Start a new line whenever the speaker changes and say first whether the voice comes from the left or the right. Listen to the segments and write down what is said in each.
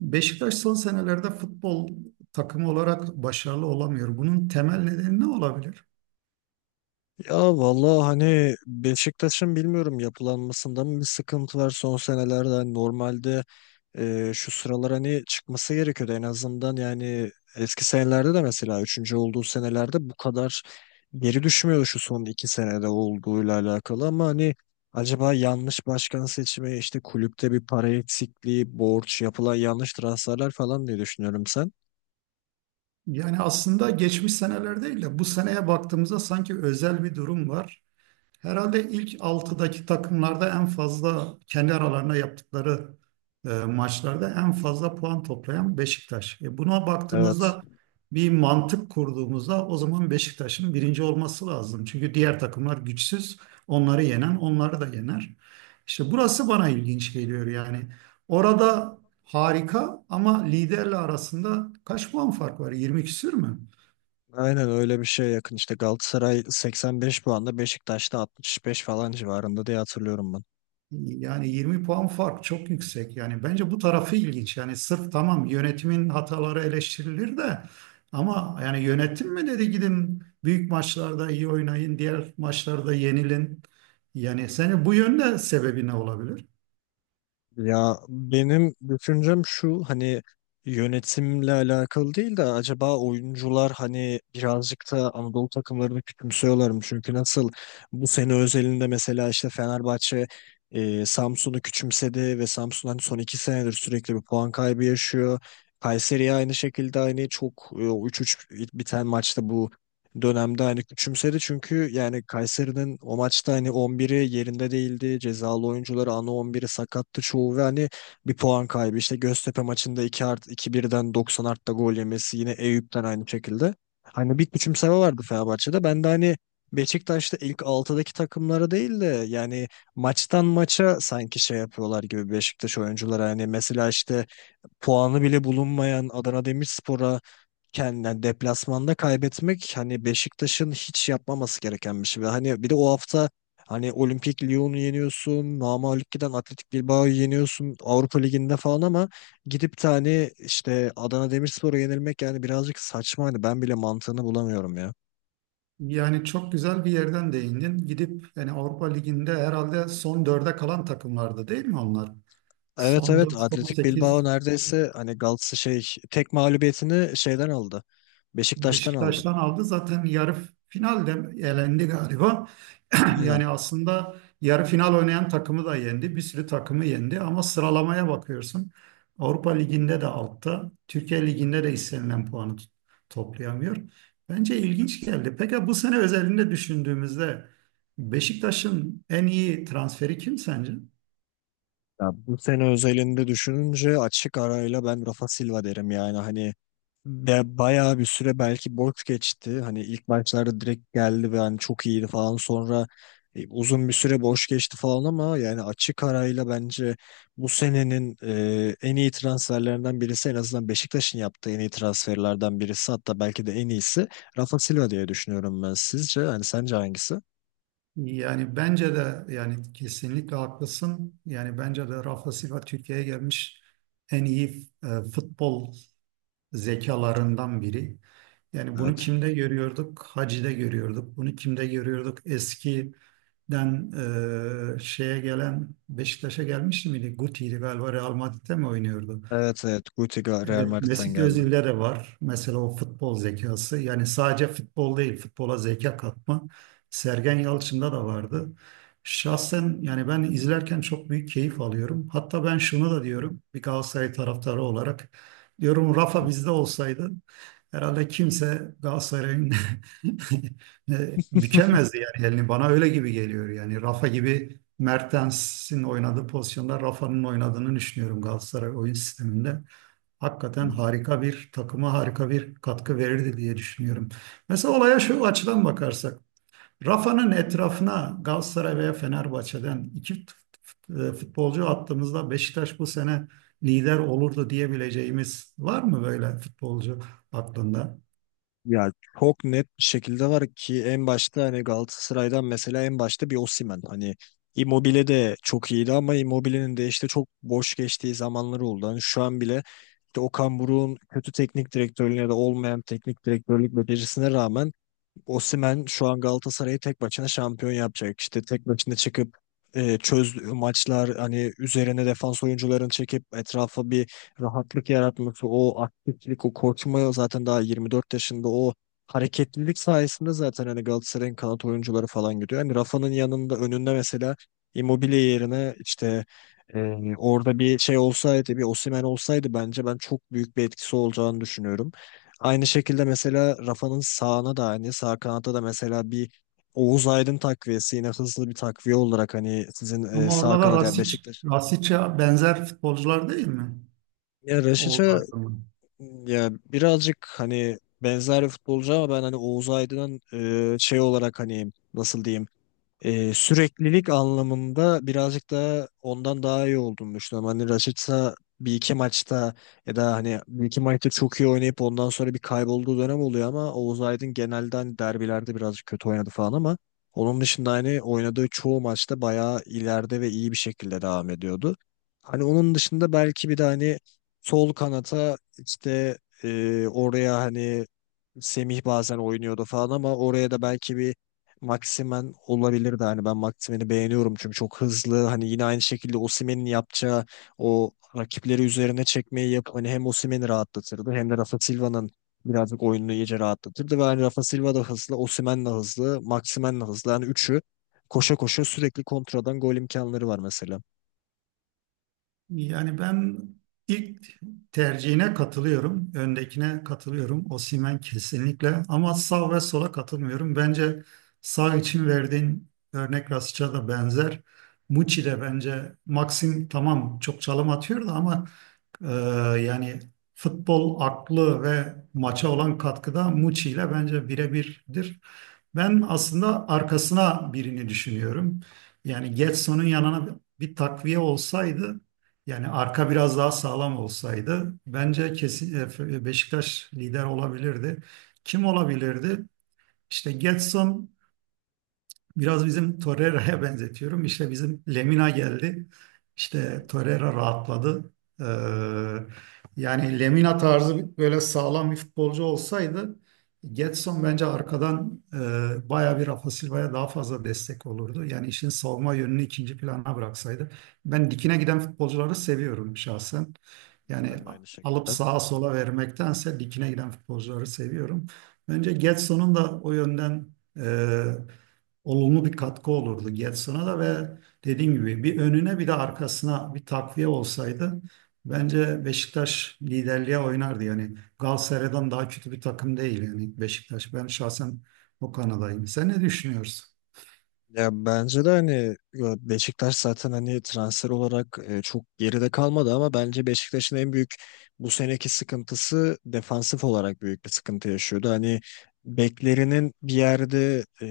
right: Beşiktaş son senelerde futbol takımı olarak başarılı olamıyor. Bunun temel nedeni ne olabilir?
left: Ya vallahi, hani Beşiktaş'ın bilmiyorum yapılanmasında mı bir sıkıntı var son senelerde. Hani normalde şu sıralar hani çıkması gerekiyordu en azından. Yani eski senelerde de mesela üçüncü olduğu senelerde bu kadar geri düşmüyordu, şu son 2 senede olduğuyla alakalı. Ama hani acaba yanlış başkan seçimi, işte kulüpte bir para eksikliği, borç, yapılan yanlış transferler falan diye düşünüyorum sen.
right: Yani aslında geçmiş seneler değil de bu seneye baktığımızda sanki özel bir durum var. Herhalde ilk altıdaki takımlarda en fazla kendi aralarında yaptıkları maçlarda en fazla puan toplayan Beşiktaş. Buna
left: Evet.
right: baktığımızda bir mantık kurduğumuzda o zaman Beşiktaş'ın birinci olması lazım. Çünkü diğer takımlar güçsüz, onları yenen onları da yener. İşte burası bana ilginç geliyor yani. Orada harika ama liderle arasında kaç puan fark var? 20 küsür mü?
left: Aynen öyle, bir şeye yakın. İşte Galatasaray 85 puanda, Beşiktaş'ta 65 falan civarında diye hatırlıyorum ben.
right: Yani 20 puan fark çok yüksek. Yani bence bu tarafı ilginç. Yani sırf tamam yönetimin hataları eleştirilir de ama yani yönetim mi dedi gidin büyük maçlarda iyi oynayın, diğer maçlarda yenilin. Yani seni bu yönde sebebi ne olabilir?
left: Ya benim düşüncem şu, hani yönetimle alakalı değil de acaba oyuncular hani birazcık da Anadolu takımlarını küçümsüyorlar mı? Çünkü nasıl, bu sene özelinde mesela işte Fenerbahçe Samsun'u küçümsedi ve Samsun hani son 2 senedir sürekli bir puan kaybı yaşıyor. Kayseri aynı şekilde, aynı çok, 3-3 biten maçta bu dönemde hani küçümsedi, çünkü yani Kayseri'nin o maçta hani 11'i yerinde değildi. Cezalı oyuncuları, ana 11'i sakattı çoğu, ve hani bir puan kaybı. İşte Göztepe maçında 2 art 2-1'den 90 artta gol yemesi, yine Eyüp'ten aynı şekilde. Hani bir küçümseme vardı Fenerbahçe'de. Ben de hani Beşiktaş'ta ilk 6'daki takımlara değil de, yani maçtan maça sanki şey yapıyorlar gibi Beşiktaş oyuncuları. Hani mesela işte puanı bile bulunmayan Adana Demirspor'a kendinden deplasmanda kaybetmek, hani Beşiktaş'ın hiç yapmaması gereken bir şey. Ve hani bir de o hafta hani Olimpik Lyon'u yeniyorsun, namağlup giden Atletik Bilbao'yu yeniyorsun Avrupa Ligi'nde falan, ama gidip de hani işte Adana Demirspor'a yenilmek yani birazcık saçma, hani ben bile mantığını bulamıyorum ya.
right: Yani çok güzel bir yerden değindin. Gidip yani Avrupa Ligi'nde herhalde son dörde kalan takımlardı değil mi onlar?
left: Evet,
right: Son
left: evet,
right: 4, son
left: Atletik Bilbao
right: 8.
left: neredeyse hani Galatasaray şey tek mağlubiyetini şeyden aldı. Beşiktaş'tan aldı.
right: Beşiktaş'tan aldı. Zaten yarı finalde elendi galiba. Yani
left: Aynen.
right: aslında yarı final oynayan takımı da yendi. Bir sürü takımı yendi ama sıralamaya bakıyorsun. Avrupa Ligi'nde de altta, Türkiye Ligi'nde de istenilen puanı toplayamıyor. Bence ilginç geldi. Peki bu sene özelinde düşündüğümüzde Beşiktaş'ın en iyi transferi kim sence?
left: Ya bu sene özelinde düşününce açık arayla ben Rafa Silva derim, yani hani ve bayağı bir süre belki boş geçti. Hani ilk maçlarda direkt geldi ve hani çok iyiydi falan. Sonra uzun bir süre boş geçti falan, ama yani açık arayla bence bu senenin en iyi transferlerinden birisi, en azından Beşiktaş'ın yaptığı en iyi transferlerden birisi, hatta belki de en iyisi Rafa Silva diye düşünüyorum ben. Sizce hani sence hangisi?
right: Yani bence de yani kesinlikle haklısın. Yani bence de Rafa Silva Türkiye'ye gelmiş en iyi futbol zekalarından biri. Yani bunu
left: Evet.
right: kimde görüyorduk? Hacı'da görüyorduk. Bunu kimde görüyorduk? Eskiden şeye gelen Beşiktaş'a gelmişti miydi? Guti'ydi galiba Real Madrid'de mi oynuyordu?
left: Evet, evet, Guti Real
right: Evet,
left: Madrid'den
right: Mesut
left: geldim.
right: Özil'de de var. Mesela o futbol zekası. Yani sadece futbol değil, futbola zeka katma. Sergen Yalçın'da da vardı. Şahsen yani ben izlerken çok büyük keyif alıyorum. Hatta ben şunu da diyorum bir Galatasaray taraftarı olarak. Diyorum Rafa bizde olsaydı herhalde kimse Galatasaray'ın bükemezdi yani elini. Bana öyle gibi geliyor yani. Rafa gibi Mertens'in oynadığı pozisyonda Rafa'nın oynadığını düşünüyorum Galatasaray oyun sisteminde hakikaten harika bir takıma harika bir katkı verirdi diye düşünüyorum. Mesela olaya şu açıdan bakarsak, Rafa'nın etrafına Galatasaray veya Fenerbahçe'den iki futbolcu attığımızda Beşiktaş bu sene lider olurdu diyebileceğimiz var mı böyle futbolcu aklında?
left: Ya çok net bir şekilde var ki en başta hani Galatasaray'dan mesela, en başta bir Osimhen. Hani Immobile de çok iyiydi ama Immobile'nin de işte çok boş geçtiği zamanları oldu. Hani şu an bile işte Okan Buruk'un kötü teknik direktörlüğüne de, olmayan teknik direktörlük becerisine rağmen Osimhen şu an Galatasaray'ı tek başına şampiyon yapacak. İşte tek başına çıkıp çöz maçlar, hani üzerine defans oyuncularını çekip etrafa bir rahatlık yaratması, o aktiflik, o koşma, zaten daha 24 yaşında, o hareketlilik sayesinde zaten hani Galatasaray'ın kanat oyuncuları falan gidiyor. Hani Rafa'nın yanında, önünde mesela Immobile yerine işte e, orada bir şey olsaydı, bir Osimhen olsaydı bence ben çok büyük bir etkisi olacağını düşünüyorum. Aynı şekilde mesela Rafa'nın sağına da aynı. Sağ kanatta da mesela bir Oğuz Aydın takviyesi, yine hızlı bir takviye olarak hani sizin
right: Ama
left: sağ
right: orada da
left: kanat ya
right: Rasic,
left: Beşiktaş.
right: Rasic'e benzer futbolcular değil mi?
left: Ya
right: Oğuz
left: Raşiç'e,
right: Aydın.
left: ya birazcık hani benzer bir futbolcu, ama ben hani Oğuz Aydın'ın şey olarak hani nasıl diyeyim, süreklilik anlamında birazcık daha ondan daha iyi olduğunu düşünüyorum. Hani Rashica bir iki maçta, ya da hani bir iki maçta çok iyi oynayıp ondan sonra bir kaybolduğu dönem oluyor, ama Oğuz Aydın genelde hani derbilerde birazcık kötü oynadı falan, ama onun dışında hani oynadığı çoğu maçta bayağı ileride ve iyi bir şekilde devam ediyordu. Hani onun dışında belki bir de hani sol kanata işte oraya hani Semih bazen oynuyordu falan, ama oraya da belki bir Maximen olabilirdi. Hani ben Maximen'i beğeniyorum, çünkü çok hızlı. Hani yine aynı şekilde Osimhen'in yapacağı o rakipleri üzerine çekmeyi yapıp hani hem Osimhen'i rahatlatırdı, hem de Rafa Silva'nın birazcık oyununu iyice rahatlatırdı. Ve hani Rafa Silva da hızlı, Osimhen de hızlı, Maximen de hızlı. Yani üçü koşa koşa sürekli kontradan gol imkanları var mesela.
right: Yani ben ilk tercihine katılıyorum. Öndekine katılıyorum. Osimhen kesinlikle. Ama sağ ve sola katılmıyorum. Bence sağ için verdiğin örnek Rasic'a da benzer. Muçi de bence Maxim tamam çok çalım atıyor da ama ee, yani futbol aklı ve maça olan katkıda Muçi ile bence birebirdir. Ben aslında arkasına birini düşünüyorum. Yani Getson'un yanına bir takviye olsaydı, yani arka biraz daha sağlam olsaydı bence kesin Beşiktaş lider olabilirdi. Kim olabilirdi? İşte Getson biraz bizim Torreira'ya benzetiyorum. İşte bizim Lemina geldi.
left: Hı
right: İşte
left: hı.
right: Torreira rahatladı. Ee, Yani Lemina tarzı böyle sağlam bir futbolcu olsaydı Gedson bence arkadan bayağı bir Rafa Silva'ya daha fazla destek olurdu. Yani işin savunma yönünü ikinci plana bıraksaydı. Ben dikine giden futbolcuları seviyorum şahsen. Yani
left: Ben de aynı
right: alıp
left: şekilde.
right: sağa sola vermektense dikine giden futbolcuları seviyorum. Bence Gedson'un da o yönden e, olumlu bir katkı olurdu Getson'a da ve dediğim gibi bir önüne bir de arkasına bir takviye olsaydı bence Beşiktaş liderliğe oynardı. Yani Galatasaray'dan daha kötü bir takım değil yani Beşiktaş. Ben şahsen o kanadayım. Sen ne düşünüyorsun?
left: Ya bence de hani, ya Beşiktaş zaten hani transfer olarak çok geride kalmadı, ama bence Beşiktaş'ın en büyük bu seneki sıkıntısı defansif olarak büyük bir sıkıntı yaşıyordu. Hani beklerinin bir yerde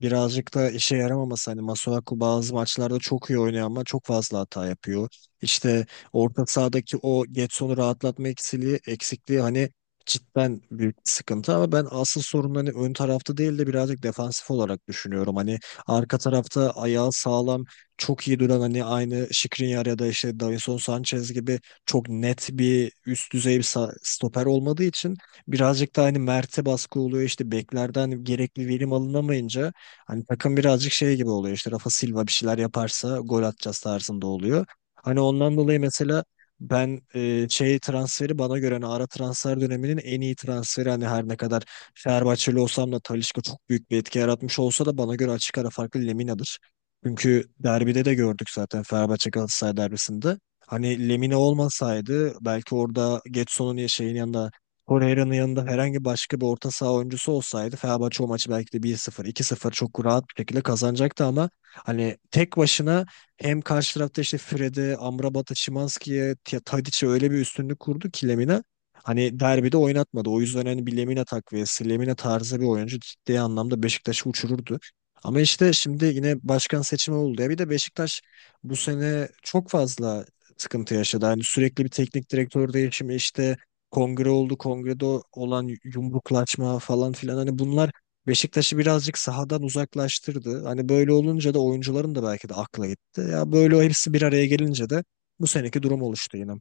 left: birazcık da işe yaramaması, hani Masuaku bazı maçlarda çok iyi oynuyor ama çok fazla hata yapıyor. İşte orta sahadaki o Getson'u rahatlatma eksikliği hani cidden büyük bir sıkıntı, ama ben asıl sorun hani ön tarafta değil de birazcık defansif olarak düşünüyorum. Hani arka tarafta ayağı sağlam, çok iyi duran, hani aynı Skriniar ya da işte Davinson Sanchez gibi çok net bir üst düzey bir stoper olmadığı için birazcık da hani Mert'e baskı oluyor. İşte beklerden gerekli verim alınamayınca hani takım birazcık şey gibi oluyor. İşte Rafa Silva bir şeyler yaparsa gol atacağız tarzında oluyor. Hani ondan dolayı mesela ben şey transferi, bana göre hani ara transfer döneminin en iyi transferi, hani her ne kadar Fenerbahçeli olsam da Talisca çok büyük bir etki yaratmış olsa da, bana göre açık ara farklı Lemina'dır. Çünkü derbide de gördük zaten, Fenerbahçe Galatasaray derbisinde. Hani Lemina olmasaydı belki orada Getson'un ya şeyin yanında, Torreira'nın yanında herhangi başka bir orta saha oyuncusu olsaydı, Fenerbahçe o maçı belki de 1-0, 2-0 çok rahat bir şekilde kazanacaktı, ama hani tek başına hem karşı tarafta işte Fred'e, Amrabat'a, Szymański'ye, Tadic'e öyle bir üstünlük kurdu ki Lemina, hani derbide oynatmadı. O yüzden hani bir Lemina takviyesi, Lemina tarzı bir oyuncu ciddi anlamda Beşiktaş'ı uçururdu. Ama işte şimdi yine başkan seçimi oldu ya. Bir de Beşiktaş bu sene çok fazla sıkıntı yaşadı. Hani sürekli bir teknik direktör değişimi, işte kongre oldu. Kongrede olan yumruklaşma falan filan, hani bunlar Beşiktaş'ı birazcık sahadan uzaklaştırdı. Hani böyle olunca da oyuncuların da belki de akla gitti. Ya böyle, o hepsi bir araya gelince de bu seneki durum oluştu yine.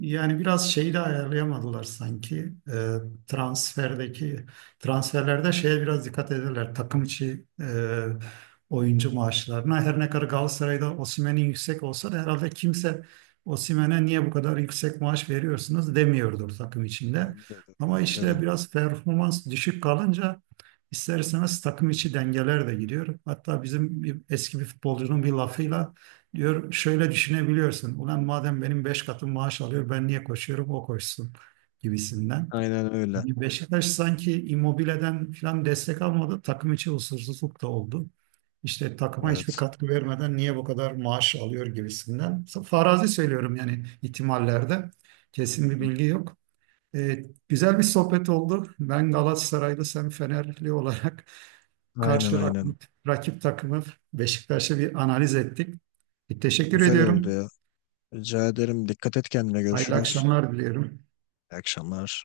right: Yani biraz şeyi de ayarlayamadılar sanki. Transferdeki transferlerde şeye biraz dikkat ederler. Takım içi oyuncu maaşlarına. Her ne kadar Galatasaray'da Osimhen'in yüksek olsa da herhalde kimse Osimhen'e niye bu kadar yüksek maaş veriyorsunuz demiyordur takım içinde.
left: Bence de,
right: Ama
left: bence
right: işte
left: de.
right: biraz performans düşük kalınca ister istemez takım içi dengeler de gidiyor. Hatta bizim eski bir futbolcunun bir lafıyla diyor şöyle düşünebiliyorsun. Ulan madem benim beş katım maaş alıyor ben niye koşuyorum o koşsun gibisinden.
left: Aynen öyle.
right: Yani Beşiktaş sanki Immobile'den falan destek almadı. Takım içi huzursuzluk da oldu. İşte takıma hiçbir
left: Evet.
right: katkı vermeden niye bu kadar maaş alıyor gibisinden. Farazi söylüyorum yani ihtimallerde. Kesin bir
left: Hı hı.
right: bilgi yok. Evet, güzel bir sohbet oldu. Ben Galatasaraylı, sen Fenerli olarak
left: Aynen,
right: karşı
left: aynen.
right: rakip, rakip takımı Beşiktaş'ı bir analiz ettik. Bir teşekkür
left: Güzel oldu
right: ediyorum.
left: ya. Rica ederim. Dikkat et kendine.
right: Hayırlı
left: Görüşürüz.
right: akşamlar diliyorum.
left: İyi akşamlar.